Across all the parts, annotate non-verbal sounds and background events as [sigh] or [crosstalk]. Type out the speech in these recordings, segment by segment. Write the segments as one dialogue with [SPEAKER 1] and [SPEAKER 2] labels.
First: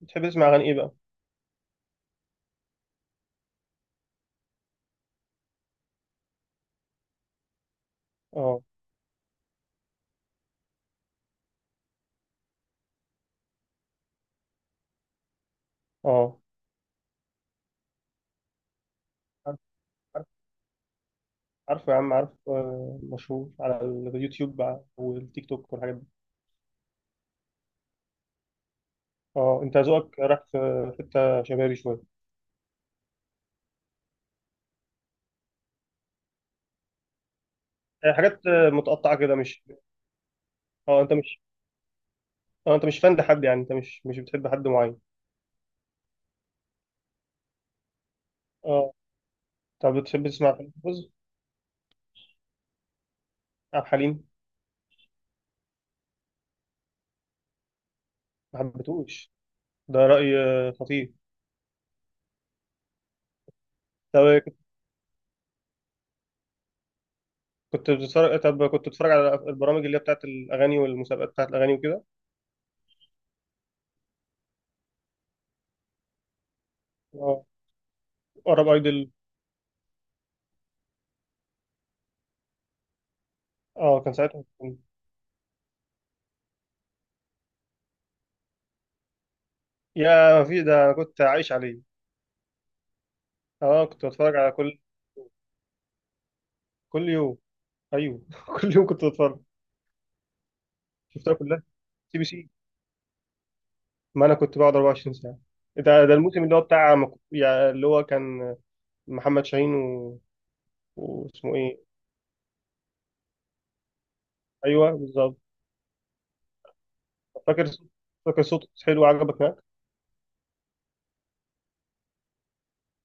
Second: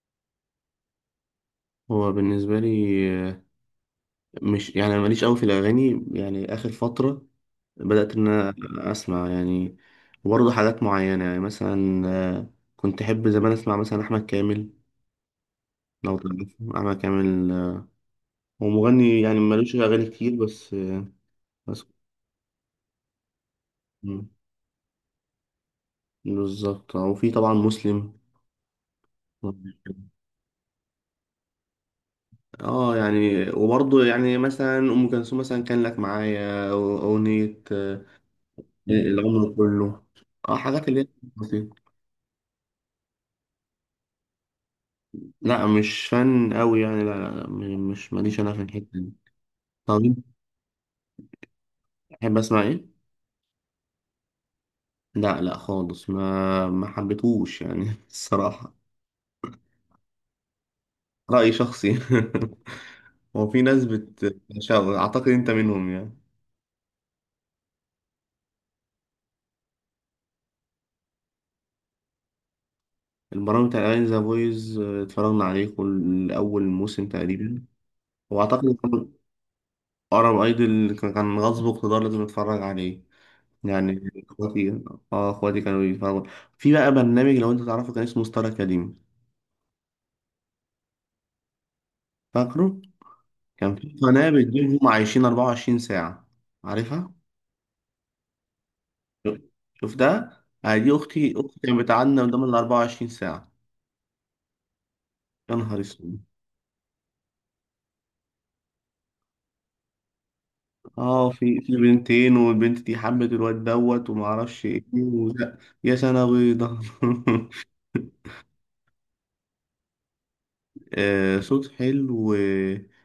[SPEAKER 1] بتحب تسمع اغاني ايه بقى؟
[SPEAKER 2] هو بالنسبة لي، آه، مش يعني أنا ماليش أوي في الأغاني. يعني آخر فترة بدأت إن
[SPEAKER 1] اه.
[SPEAKER 2] أنا أسمع، يعني برضه حاجات معينة. يعني مثلا كنت أحب زمان أسمع مثلا أحمد كامل. لو
[SPEAKER 1] اه.
[SPEAKER 2] تعرف أحمد كامل هو مغني يعني
[SPEAKER 1] عارف.
[SPEAKER 2] مالوش أغاني
[SPEAKER 1] عارف.
[SPEAKER 2] كتير، بس
[SPEAKER 1] عارف يا عم، عارف. مشهور على
[SPEAKER 2] مم،
[SPEAKER 1] اليوتيوب بقى والتيك توك والحاجات دي.
[SPEAKER 2] بالظبط. وفي طبعا مسلم.
[SPEAKER 1] اه، انت ذوقك راح في حته شبابي شويه،
[SPEAKER 2] اه يعني وبرضه يعني مثلا أم كلثوم مثلا كان لك معايا أغنية
[SPEAKER 1] حاجات متقطعه كده،
[SPEAKER 2] العمر
[SPEAKER 1] مش...
[SPEAKER 2] كله. اه حاجات اللي
[SPEAKER 1] اه
[SPEAKER 2] هي
[SPEAKER 1] انت مش...
[SPEAKER 2] بسيطة.
[SPEAKER 1] اه انت مش فان لحد، يعني انت مش بتحب حد معين.
[SPEAKER 2] لا مش فن قوي يعني، لا لا لا، مش، ماليش انا في الحته
[SPEAKER 1] اه.
[SPEAKER 2] دي.
[SPEAKER 1] طب
[SPEAKER 2] طب انت
[SPEAKER 1] بتحب تسمع فيلم بوز؟
[SPEAKER 2] بتحب اسمع ايه؟
[SPEAKER 1] عبد الحليم.
[SPEAKER 2] لا لا خالص، ما حبيتهوش يعني [laughs]
[SPEAKER 1] ما
[SPEAKER 2] الصراحه.
[SPEAKER 1] حبيتهوش؟ ده رأي خطير.
[SPEAKER 2] راي شخصي. [laughs] هو في ناس
[SPEAKER 1] طب.
[SPEAKER 2] اعتقد انت منهم يعني.
[SPEAKER 1] كنت بتتفرج، طب كنت بتتفرج على البرامج اللي هي بتاعت الاغاني والمسابقات بتاعت الاغاني وكده.
[SPEAKER 2] البرامج بتاع الاغاني ذا فويز اتفرجنا عليه كل اول موسم
[SPEAKER 1] اه.
[SPEAKER 2] تقريبا،
[SPEAKER 1] قرب
[SPEAKER 2] واعتقد
[SPEAKER 1] ايدل.
[SPEAKER 2] كان ارب ايدل كان غصب اقتدار لازم اتفرج عليه،
[SPEAKER 1] اه،
[SPEAKER 2] يعني
[SPEAKER 1] كان ساعتها.
[SPEAKER 2] اخواتي. اه اخواتي كانوا بيتفرجوا. في بقى برنامج لو انت تعرفه كان اسمه ستار اكاديمي.
[SPEAKER 1] يا ما في ده، انا كنت عايش عليه.
[SPEAKER 2] فاكره؟ كان
[SPEAKER 1] اه،
[SPEAKER 2] في
[SPEAKER 1] كنت
[SPEAKER 2] قناة
[SPEAKER 1] بتفرج على كل...
[SPEAKER 2] بتجيبهم عايشين 24 ساعة.
[SPEAKER 1] كل
[SPEAKER 2] عارفها؟
[SPEAKER 1] يوم. ايوه [laughs] كل يوم كنت
[SPEAKER 2] شوف،
[SPEAKER 1] بتفرج.
[SPEAKER 2] شوف ده، دي أختي.
[SPEAKER 1] شفتها
[SPEAKER 2] أختي
[SPEAKER 1] كلها.
[SPEAKER 2] كانت
[SPEAKER 1] سي
[SPEAKER 2] بتعاني
[SPEAKER 1] بي
[SPEAKER 2] قدام
[SPEAKER 1] سي.
[SPEAKER 2] ال 24 ساعة.
[SPEAKER 1] ما انا كنت بقعد 24 ساعه.
[SPEAKER 2] يا نهار
[SPEAKER 1] ده
[SPEAKER 2] اسود.
[SPEAKER 1] الموسم اللي هو بتاع يعني اللي هو كان محمد شاهين و...
[SPEAKER 2] اه
[SPEAKER 1] واسمه
[SPEAKER 2] في
[SPEAKER 1] ايه؟
[SPEAKER 2] بنتين، والبنت دي حبت الواد دوت وما اعرفش ايه
[SPEAKER 1] ايوه بالظبط.
[SPEAKER 2] وزق. يا سنة بيضة.
[SPEAKER 1] فاكر صوت- فاكر صوت حلو عجبك هناك.
[SPEAKER 2] [laughs] آه، صوت حلو.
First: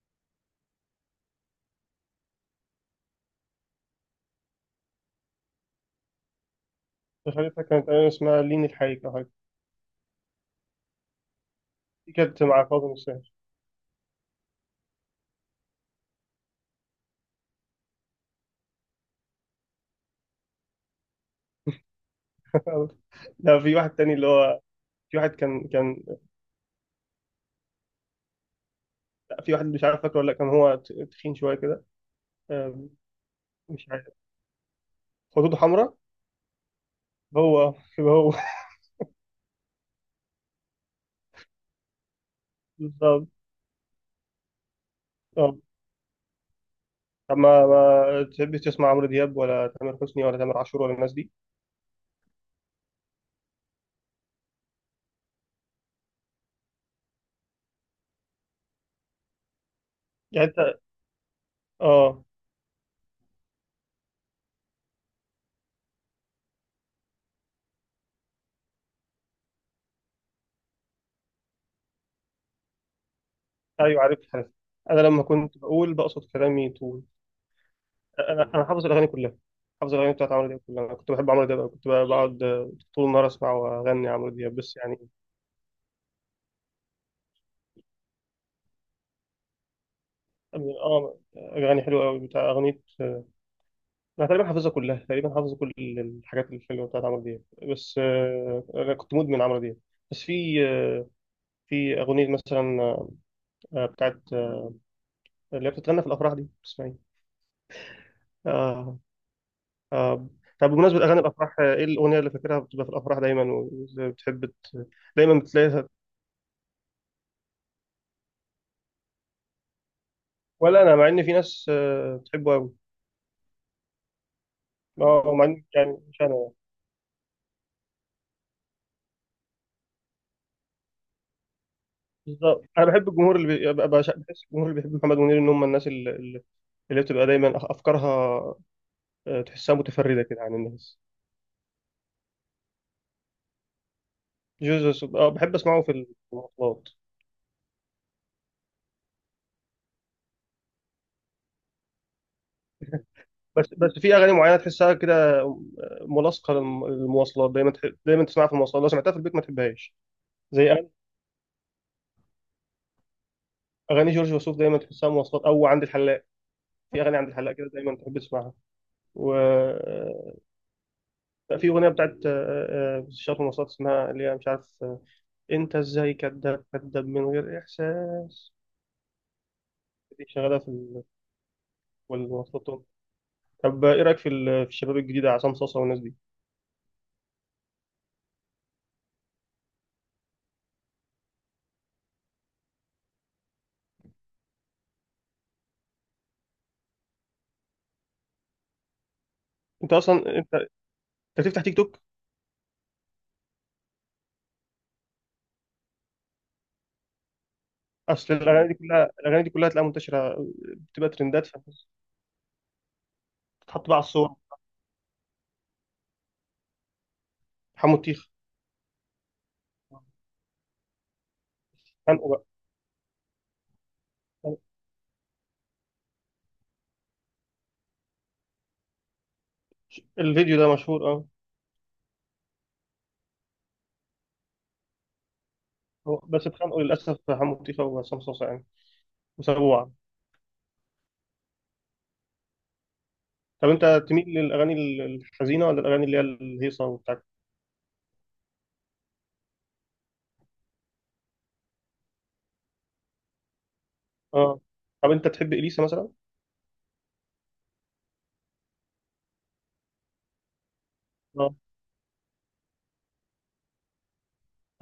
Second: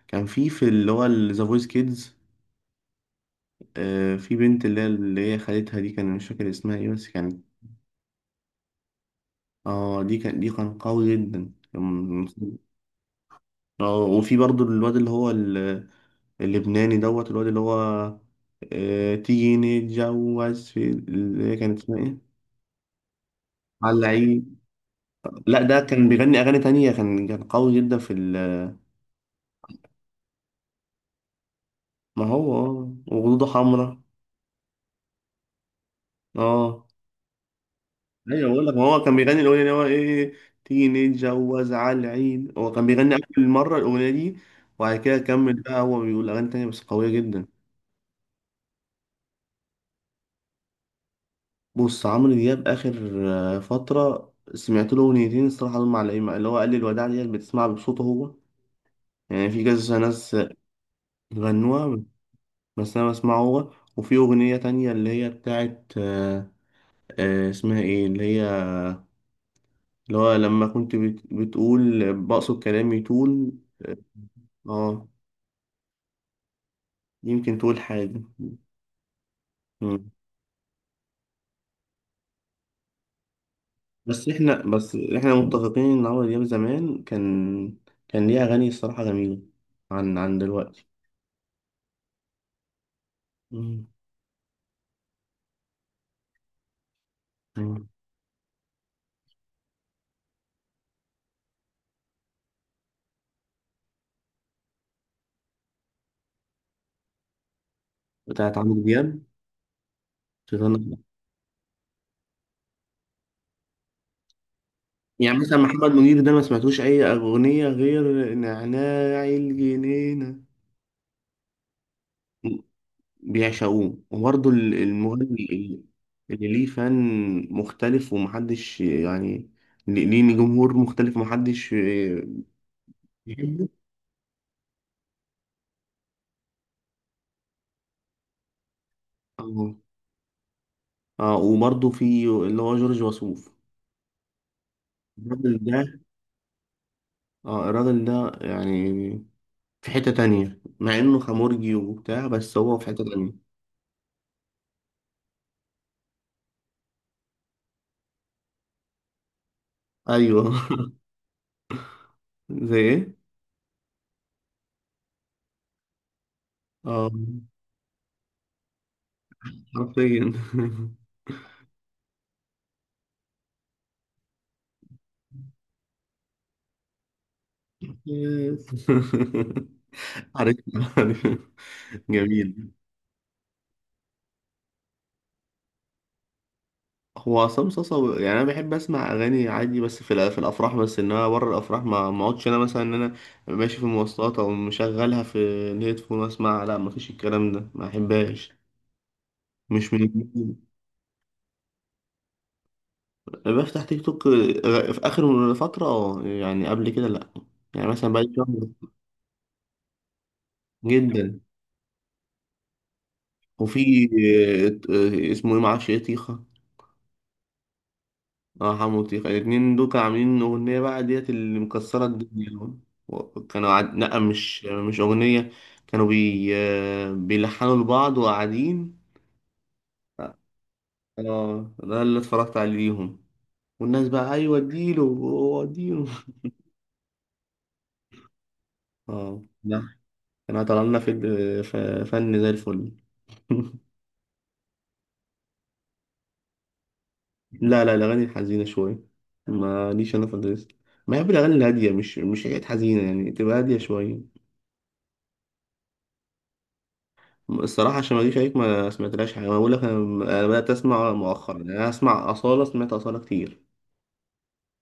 [SPEAKER 2] كان في اللي هو ذا فويس كيدز. آه في بنت اللي هي خالتها دي، كان مش فاكر اسمها ايه بس كانت.
[SPEAKER 1] شخصيتها كانت، أيوة اسمها لين الحقيقة او حاجه.
[SPEAKER 2] اه دي كان قوي جدا
[SPEAKER 1] دي كانت مع فاطمه الشاهين.
[SPEAKER 2] اه وفي برضو الواد اللبناني دوت. الواد اللي هو تيجي نتجوز، في اللي هي كانت اسمها ايه؟
[SPEAKER 1] لا [laughs] في واحد
[SPEAKER 2] على
[SPEAKER 1] تاني اللي
[SPEAKER 2] العيد.
[SPEAKER 1] هو... في واحد
[SPEAKER 2] لا
[SPEAKER 1] كان
[SPEAKER 2] ده
[SPEAKER 1] كان
[SPEAKER 2] كان بيغني اغاني تانية، كان قوي جدا في ال...
[SPEAKER 1] في واحد مش عارف فاكره ولا لأ، كان هو تخين شويه كده،
[SPEAKER 2] ما هو
[SPEAKER 1] آه،
[SPEAKER 2] اه وخدوده
[SPEAKER 1] مش
[SPEAKER 2] حمرا.
[SPEAKER 1] عارف. خدوده حمراء.
[SPEAKER 2] اه
[SPEAKER 1] هو. هو.
[SPEAKER 2] ايوه بقول لك، ما هو كان بيغني الاغنيه اللي هو ايه، تيجي نتجوز على العيد، هو كان بيغني
[SPEAKER 1] بالظبط.
[SPEAKER 2] اول مره الاغنيه دي. وبعد كده
[SPEAKER 1] اه.
[SPEAKER 2] كمل بقى هو بيقول اغاني تانية بس قويه
[SPEAKER 1] طب
[SPEAKER 2] جدا.
[SPEAKER 1] ما تحبش تسمع عمرو دياب ولا تامر حسني ولا تامر عاشور ولا الناس دي؟
[SPEAKER 2] بص، عمرو دياب اخر فتره سمعت له اغنيتين الصراحه دول معلقين معايا، اللي هو قال لي الوداع ديت بتسمعها بصوته هو يعني في كذا ناس
[SPEAKER 1] يعني انت...
[SPEAKER 2] غنوها،
[SPEAKER 1] اه.
[SPEAKER 2] بس أنا بسمعه هو. وفي أغنية تانية اللي هي بتاعت اسمها إيه، اللي هي اللي هو لما كنت بتقول بقصد كلامي طول.
[SPEAKER 1] ايوه عارف، عارف. انا
[SPEAKER 2] اه
[SPEAKER 1] لما كنت بقول بقصد كلامي طول.
[SPEAKER 2] يمكن تقول حاجة.
[SPEAKER 1] انا حافظ الاغاني كلها. حافظ
[SPEAKER 2] مم.
[SPEAKER 1] الاغاني بتاعت عمرو دياب كلها. انا كنت بحب عمرو دياب أوي. كنت بقى بقعد طول النهار اسمع واغني
[SPEAKER 2] بس
[SPEAKER 1] عمرو
[SPEAKER 2] إحنا
[SPEAKER 1] دياب، بس
[SPEAKER 2] بس
[SPEAKER 1] يعني...
[SPEAKER 2] إحنا متفقين إن عمرو دياب زمان كان، كان ليه أغاني الصراحة جميلة عن دلوقتي.
[SPEAKER 1] اه، اغاني حلوه قوي بتاع اغنيه.
[SPEAKER 2] مم.
[SPEAKER 1] انا تقريبا حافظها كلها، تقريبا حافظ كل الحاجات الحلوه بتاعت عمرو دياب.
[SPEAKER 2] مم.
[SPEAKER 1] بس انا كنت مدمن عمرو دياب. بس في في اغنيه مثلا بتاعت اللي هي بتتغنى في الافراح دي، اسمها ايه؟
[SPEAKER 2] بتاعت عمرو
[SPEAKER 1] آه.
[SPEAKER 2] دياب،
[SPEAKER 1] آه. طب
[SPEAKER 2] شيطان.
[SPEAKER 1] بمناسبه اغاني الافراح، ايه الاغنيه اللي فاكرها بتبقى في الافراح دايما؟ وبتحب ت- دايما
[SPEAKER 2] يعني مثلا
[SPEAKER 1] بتلاقيها.
[SPEAKER 2] محمد منير ده ما سمعتوش أي أغنية غير نعناع الجنينة.
[SPEAKER 1] ولا انا، مع ان في ناس بتحبه قوي.
[SPEAKER 2] بيعشقوه. وبرضه المغني
[SPEAKER 1] اه، مع ان
[SPEAKER 2] اللي،
[SPEAKER 1] يعني، مش انا
[SPEAKER 2] اللي
[SPEAKER 1] يعني.
[SPEAKER 2] ليه فان مختلف، ومحدش يعني، ليه جمهور مختلف ومحدش
[SPEAKER 1] بالظبط، انا بحب الجمهور، اللي
[SPEAKER 2] بيحبه.
[SPEAKER 1] بحس الجمهور اللي بيحب محمد منير ان هم الناس اللي... اللي بتبقى دايما افكارها
[SPEAKER 2] اه
[SPEAKER 1] تحسها متفرده كده عن الناس.
[SPEAKER 2] اه. وبرضه في اللي هو جورج وسوف،
[SPEAKER 1] جوزوس، اه بحب
[SPEAKER 2] الراجل
[SPEAKER 1] اسمعه
[SPEAKER 2] ده.
[SPEAKER 1] في المواصلات.
[SPEAKER 2] اه الراجل ده يعني في حتة تانية، مع انه خمرجي وبتاع، بس هو في حتة تانية.
[SPEAKER 1] بس في اغاني معينه تحسها كده، ملاصقه للمواصلات، دايما دايما تسمعها في المواصلات، لو سمعتها في البيت ما تحبهاش.
[SPEAKER 2] ايوه.
[SPEAKER 1] زي اغاني...
[SPEAKER 2] [laughs] زي ايه؟
[SPEAKER 1] أغاني جورج وسوف دايما تحسها مواصلات او عند الحلاق. في
[SPEAKER 2] اه
[SPEAKER 1] اغاني عند الحلاق كده دايما تحب تسمعها. و...
[SPEAKER 2] حرفيا. [laughs]
[SPEAKER 1] لا، في اغنيه بتاعت شاطر مواصلات، اسمها اللي هي مش عارف انت ازاي كداب كداب من غير احساس.
[SPEAKER 2] [laughs]
[SPEAKER 1] دي
[SPEAKER 2] عارف،
[SPEAKER 1] شغاله في
[SPEAKER 2] عارف.
[SPEAKER 1] في المواصلات
[SPEAKER 2] جميل.
[SPEAKER 1] طول. طب ايه رايك في في الشباب الجديده، عصام صاصا والناس دي؟
[SPEAKER 2] هو عصام صاصا يعني انا بحب اسمع اغاني عادي بس في في الافراح بس، انما بره الافراح ما اقعدش، انا مثلا ان انا ماشي في المواصلات او مشغلها في الهيدفون واسمع، لا ما فيش الكلام ده، ما احبهاش. مش
[SPEAKER 1] انت
[SPEAKER 2] من...
[SPEAKER 1] اصلا انت بتفتح تيك توك؟
[SPEAKER 2] أنا بفتح تيك توك في اخر فتره، اه يعني قبل كده لا، يعني مثلا بقالي
[SPEAKER 1] اصل
[SPEAKER 2] شهر.
[SPEAKER 1] الاغاني دي كلها، الاغاني دي كلها تلاقيها منتشره، بتبقى
[SPEAKER 2] جدا.
[SPEAKER 1] ترندات فتتحط بقى على
[SPEAKER 2] وفي
[SPEAKER 1] الصور.
[SPEAKER 2] آه، اسمه ايه معرفش ايه، طيخه.
[SPEAKER 1] حمو الطيخه.
[SPEAKER 2] اه حمو وطيخة الاتنين دول كانوا عاملين أغنية بقى ديت اللي مكسرة
[SPEAKER 1] خانقوا بقى.
[SPEAKER 2] الدنيا. كانوا لأ مش أغنية، كانوا بي... آه، بيلحنوا لبعض وقاعدين.
[SPEAKER 1] الفيديو ده مشهور، اه.
[SPEAKER 2] اه ده اللي اتفرجت عليهم، والناس بقى أيوة اديله، هو اديله.
[SPEAKER 1] بس اتخانقوا للاسف، حمو الطيخه وعصام صوصه يعني،
[SPEAKER 2] اه
[SPEAKER 1] وسابوه
[SPEAKER 2] لا.
[SPEAKER 1] بعض.
[SPEAKER 2] كانوا طلع لنا في... ف- فن زي الفل.
[SPEAKER 1] طب
[SPEAKER 2] [laughs]
[SPEAKER 1] انت تميل للاغاني الحزينه ولا الاغاني اللي هي الهيصه وبتاع؟
[SPEAKER 2] لا لا، الأغاني الحزينة شوية، ماليش أنا في الريس. بحب الأغاني الهادية، مش حاجات حزينة يعني، تبقى هادية شوية.
[SPEAKER 1] اه. طب انت تحب اليسا مثلا؟
[SPEAKER 2] الصراحة عشان ما اجيش عليك، ما سمعتلاش حاجة، انا بقول لك انا، أنا بدأت اسمع
[SPEAKER 1] اه.
[SPEAKER 2] مؤخرا. يعني انا اسمع أصالة، سمعت أصالة كتير.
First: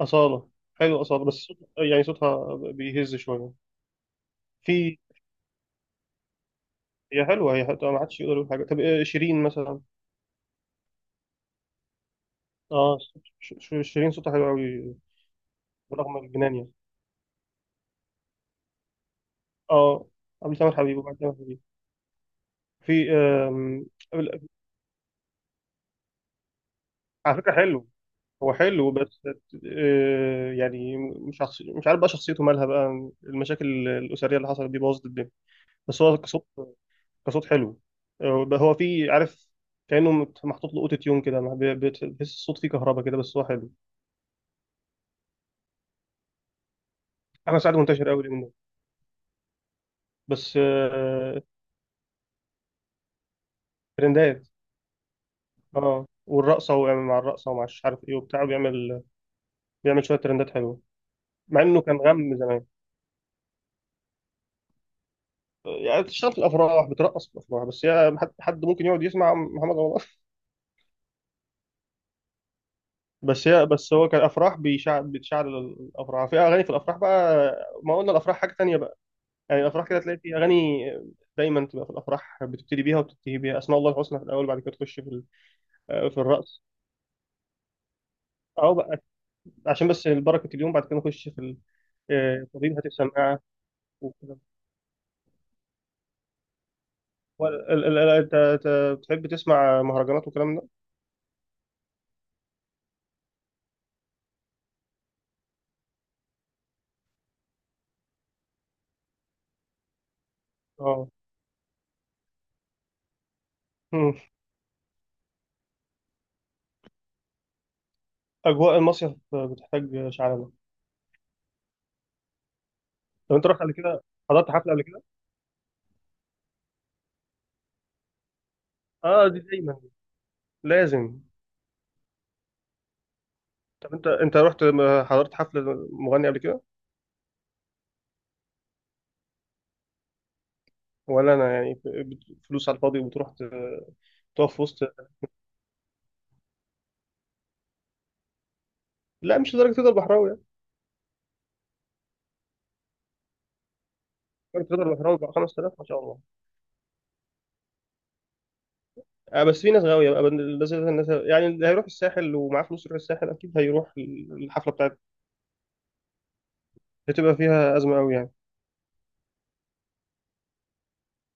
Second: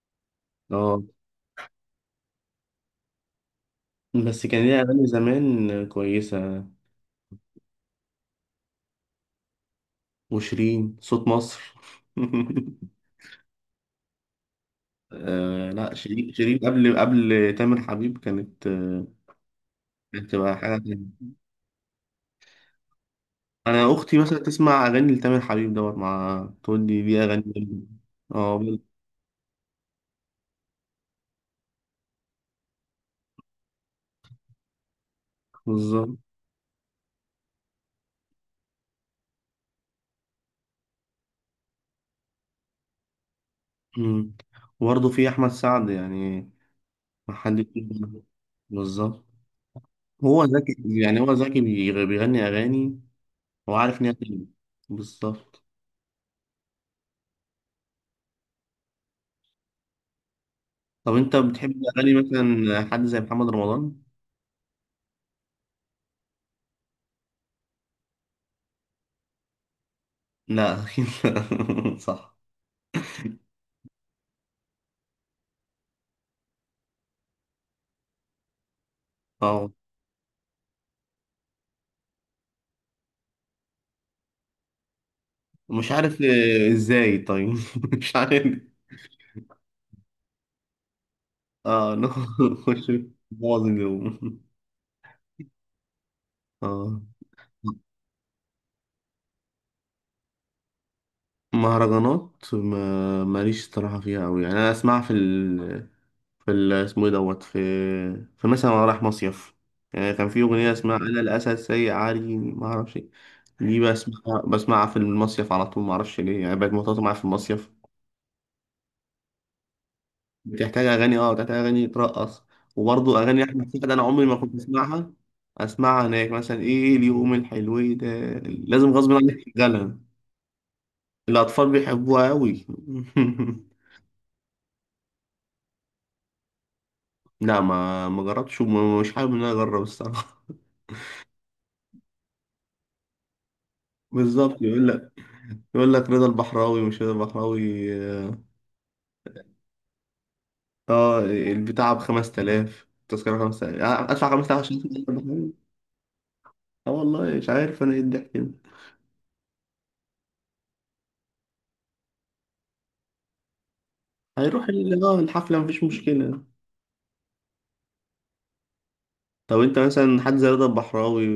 [SPEAKER 1] اصاله. حلو
[SPEAKER 2] اه
[SPEAKER 1] اصاله، بس صوت... يعني صوتها بيهز شويه.
[SPEAKER 2] بس كان ليها
[SPEAKER 1] في...
[SPEAKER 2] اغاني زمان كويسة.
[SPEAKER 1] هي حلوه، هي حلوة، ما حدش يقدر يقول حاجه. طب شيرين مثلا؟
[SPEAKER 2] وشيرين صوت مصر. [laughs]
[SPEAKER 1] اه. شيرين صوتها حلو قوي.
[SPEAKER 2] آه لا،
[SPEAKER 1] برغم
[SPEAKER 2] شيرين
[SPEAKER 1] الجنان
[SPEAKER 2] شيرين
[SPEAKER 1] يعني.
[SPEAKER 2] قبل تامر حبيب كانت
[SPEAKER 1] اه.
[SPEAKER 2] كانت بتبقى
[SPEAKER 1] قبل سامر
[SPEAKER 2] حاجة
[SPEAKER 1] حبيب وبعد
[SPEAKER 2] تانية.
[SPEAKER 1] سامر حبيب. في
[SPEAKER 2] انا اختي مثلا تسمع اغاني لتامر حبيب دوت مع تقول لي دي
[SPEAKER 1] على
[SPEAKER 2] اغاني
[SPEAKER 1] فكرة
[SPEAKER 2] جامدة.
[SPEAKER 1] حلو. هو
[SPEAKER 2] اه
[SPEAKER 1] حلو بس يعني مش مش عارف بقى شخصيته مالها بقى، المشاكل الأسرية اللي حصلت دي بوظت الدنيا. بس هو
[SPEAKER 2] بالظبط.
[SPEAKER 1] كصوت، كصوت حلو. بقى هو في، عارف، كأنه محطوط له اوتو تيون كده، ما بي- بتحس الصوت فيه كهرباء كده، بس هو حلو.
[SPEAKER 2] مم. وبرضه في احمد سعد يعني، ما
[SPEAKER 1] انا
[SPEAKER 2] حد...
[SPEAKER 1] ساعات منتشر قوي اليومين دول.
[SPEAKER 2] بالظبط، هو
[SPEAKER 1] بس
[SPEAKER 2] ذكي، يعني هو ذكي بيغني أغاني، هو عارف إن هي
[SPEAKER 1] ترندات.
[SPEAKER 2] تيجي. بالظبط.
[SPEAKER 1] اه، والرقصة ويعمل مع الرقصة ومع مش عارف ايه وبتاع، بيعمل شوية ترندات حلوة.
[SPEAKER 2] طب أنت
[SPEAKER 1] مع انه
[SPEAKER 2] بتحب
[SPEAKER 1] كان
[SPEAKER 2] أغاني
[SPEAKER 1] غم،
[SPEAKER 2] مثلا حد زي محمد رمضان؟
[SPEAKER 1] يعني بتشتغل في الافراح بترقص في الافراح، بس هي حد ممكن يقعد يسمع محمد رمضان؟ [laughs]
[SPEAKER 2] لا أكيد لا. [laughs] صح.
[SPEAKER 1] بس هي، بس هو كان افراح بيشعل، بتشعل الافراح، في اغاني في الافراح بقى، ما قلنا الافراح حاجه تانية بقى. يعني
[SPEAKER 2] أه
[SPEAKER 1] الافراح كده تلاقي في اغاني دايما تبقى في الافراح، بتبتدي بيها وتنتهي بيها، اسماء الله الحسنى في الاول، بعد كده تخش في
[SPEAKER 2] مش
[SPEAKER 1] في
[SPEAKER 2] عارف
[SPEAKER 1] الرقص،
[SPEAKER 2] إزاي طيب. [laughs] مش عارف.
[SPEAKER 1] او بقى عشان بس بركه اليوم، بعد كده نخش في
[SPEAKER 2] أه
[SPEAKER 1] طبيب هات
[SPEAKER 2] نخش.
[SPEAKER 1] السماعه
[SPEAKER 2] بوظ
[SPEAKER 1] وكده.
[SPEAKER 2] اليوم. [laughs] أه.
[SPEAKER 1] هو ال- ال- ال- انت أنت بتحب تسمع مهرجانات والكلام ده؟
[SPEAKER 2] مهرجانات ما ماليش صراحة فيها أوي يعني، أنا أسمعها في اسمه ايه دوت، في مثلا وأنا رايح مصيف. يعني كان في أغنية اسمها
[SPEAKER 1] اه
[SPEAKER 2] أنا الأسد سيء عاري ما أعرفش إيه. دي
[SPEAKER 1] [laughs] أمم.
[SPEAKER 2] بسمعها في المصيف على طول، ما أعرفش ليه، يعني بقت مرتبطة معايا في المصيف.
[SPEAKER 1] اجواء المصيف بتحتاج شعلبه.
[SPEAKER 2] بتحتاج أغاني، أه بتحتاج أغاني ترقص. وبرضه
[SPEAKER 1] طب
[SPEAKER 2] أغاني
[SPEAKER 1] انت رحت
[SPEAKER 2] أحمد
[SPEAKER 1] قبل
[SPEAKER 2] سعد أنا
[SPEAKER 1] كده،
[SPEAKER 2] عمري ما
[SPEAKER 1] حضرت
[SPEAKER 2] كنت
[SPEAKER 1] حفله قبل كده؟
[SPEAKER 2] بسمعها، أسمعها هناك. مثلا إيه اليوم الحلو ده، لازم غصب
[SPEAKER 1] اه
[SPEAKER 2] عنك
[SPEAKER 1] دي دايما
[SPEAKER 2] تشغلها.
[SPEAKER 1] لازم.
[SPEAKER 2] الأطفال بيحبوها أوي.
[SPEAKER 1] طب انت حضرت حفله مغني قبل كده؟
[SPEAKER 2] [laughs] لا ما جربتش، ومش حابب إن أنا أجرب الصراحة. [laughs]
[SPEAKER 1] ولا انا يعني، فلوس على الفاضي وبتروح تقف
[SPEAKER 2] بالظبط،
[SPEAKER 1] في وسط؟
[SPEAKER 2] يقول لك، رضا البحراوي مش رضا البحراوي. اه
[SPEAKER 1] لا، مش لدرجه تقدر بحراوي يعني.
[SPEAKER 2] البتاع ب 5000، التذكرة 5000، ادفع 5000
[SPEAKER 1] درجة
[SPEAKER 2] عشان أشوف
[SPEAKER 1] تقدر
[SPEAKER 2] رضا
[SPEAKER 1] بحراوي بقى
[SPEAKER 2] البحراوي.
[SPEAKER 1] 5000؟ ما شاء الله.
[SPEAKER 2] اه والله مش عارف انا ايه الضحك ده.
[SPEAKER 1] آه، بس في ناس غاويه بقى، لازم الناس يعني اللي هيروح الساحل ومعاه فلوس يروح الساحل، اكيد هيروح
[SPEAKER 2] هيروح
[SPEAKER 1] الحفله بتاعته،
[SPEAKER 2] الحفلة، مفيش مشكلة.
[SPEAKER 1] هتبقى فيها ازمه قوي يعني.
[SPEAKER 2] طب انت مثلا حد زي رضا البحراوي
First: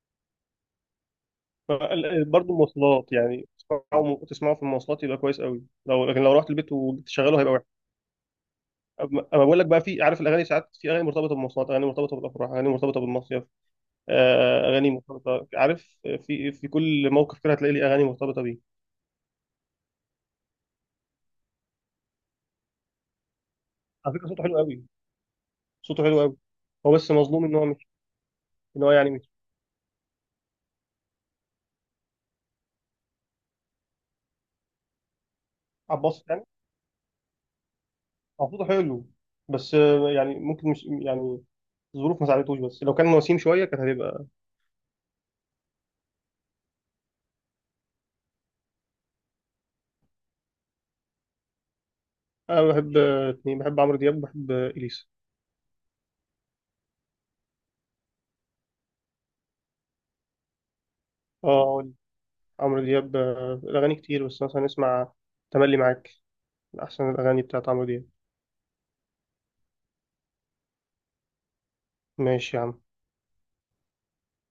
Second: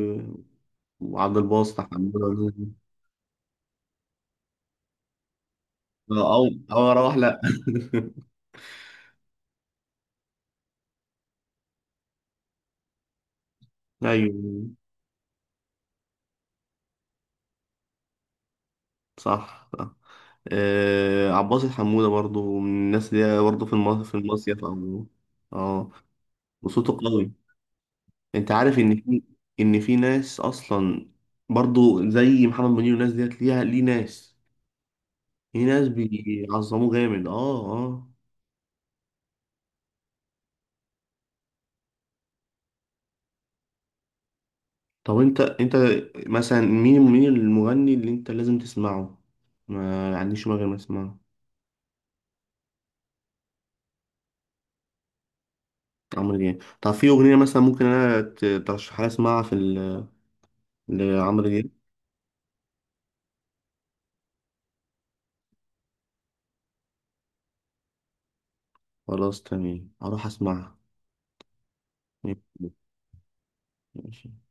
[SPEAKER 2] وعبد الباسط أحمد عزوز.
[SPEAKER 1] برضه مواصلات يعني، تسمعوا في المواصلات يبقى كويس قوي، لو لكن لو
[SPEAKER 2] آه، او
[SPEAKER 1] رحت البيت
[SPEAKER 2] او اروح، لا.
[SPEAKER 1] وشغله هيبقى...
[SPEAKER 2] [laughs]
[SPEAKER 1] اما، أما بقول لك بقى، في، عارف، الاغاني ساعات، في اغاني مرتبطه بالمواصلات، اغاني مرتبطه بالافراح، اغاني مرتبطه بالمصيف،
[SPEAKER 2] ايوه
[SPEAKER 1] اغاني مرتبطه، عارف، في كل موقف كده هتلاقي لي اغاني مرتبطه بيه.
[SPEAKER 2] صح صح. آه عباس الحمودة برضو من الناس دي، برضو في المصيف،
[SPEAKER 1] على فكره صوته حلو قوي،
[SPEAKER 2] او... اه
[SPEAKER 1] صوته حلو قوي. هو
[SPEAKER 2] وصوته
[SPEAKER 1] بس
[SPEAKER 2] قوي.
[SPEAKER 1] مظلوم ان هو مش،
[SPEAKER 2] انت عارف
[SPEAKER 1] ان هو
[SPEAKER 2] ان
[SPEAKER 1] يعني
[SPEAKER 2] في،
[SPEAKER 1] مش...
[SPEAKER 2] ناس اصلا برضو زي محمد منير والناس ديت ليها، ليه ناس
[SPEAKER 1] عباس يعني،
[SPEAKER 2] بيعظموه جامد. اه اه.
[SPEAKER 1] هو صوته حلو، بس يعني ممكن مش يعني، الظروف ما ساعدتوش، بس لو كان وسيم شويه كانت هتبقى.
[SPEAKER 2] طب انت مثلا مين المغني اللي انت لازم تسمعه، ما عنديش مانع غير ما اسمعه.
[SPEAKER 1] انا بحب اتنين، بحب عمرو دياب وبحب اليسا.
[SPEAKER 2] عمرو دياب. طب في اغنيه مثلا ممكن انا ترشحها لي اسمعها في لعمرو
[SPEAKER 1] اه
[SPEAKER 2] دياب.
[SPEAKER 1] أقول، عمرو دياب الاغاني كتير، بس مثلا نسمع تملي معاك، من احسن الاغاني بتاعت عمرو دياب.
[SPEAKER 2] خلاص تمام، اروح اسمعها.
[SPEAKER 1] ماشي يا عم.
[SPEAKER 2] ماشي.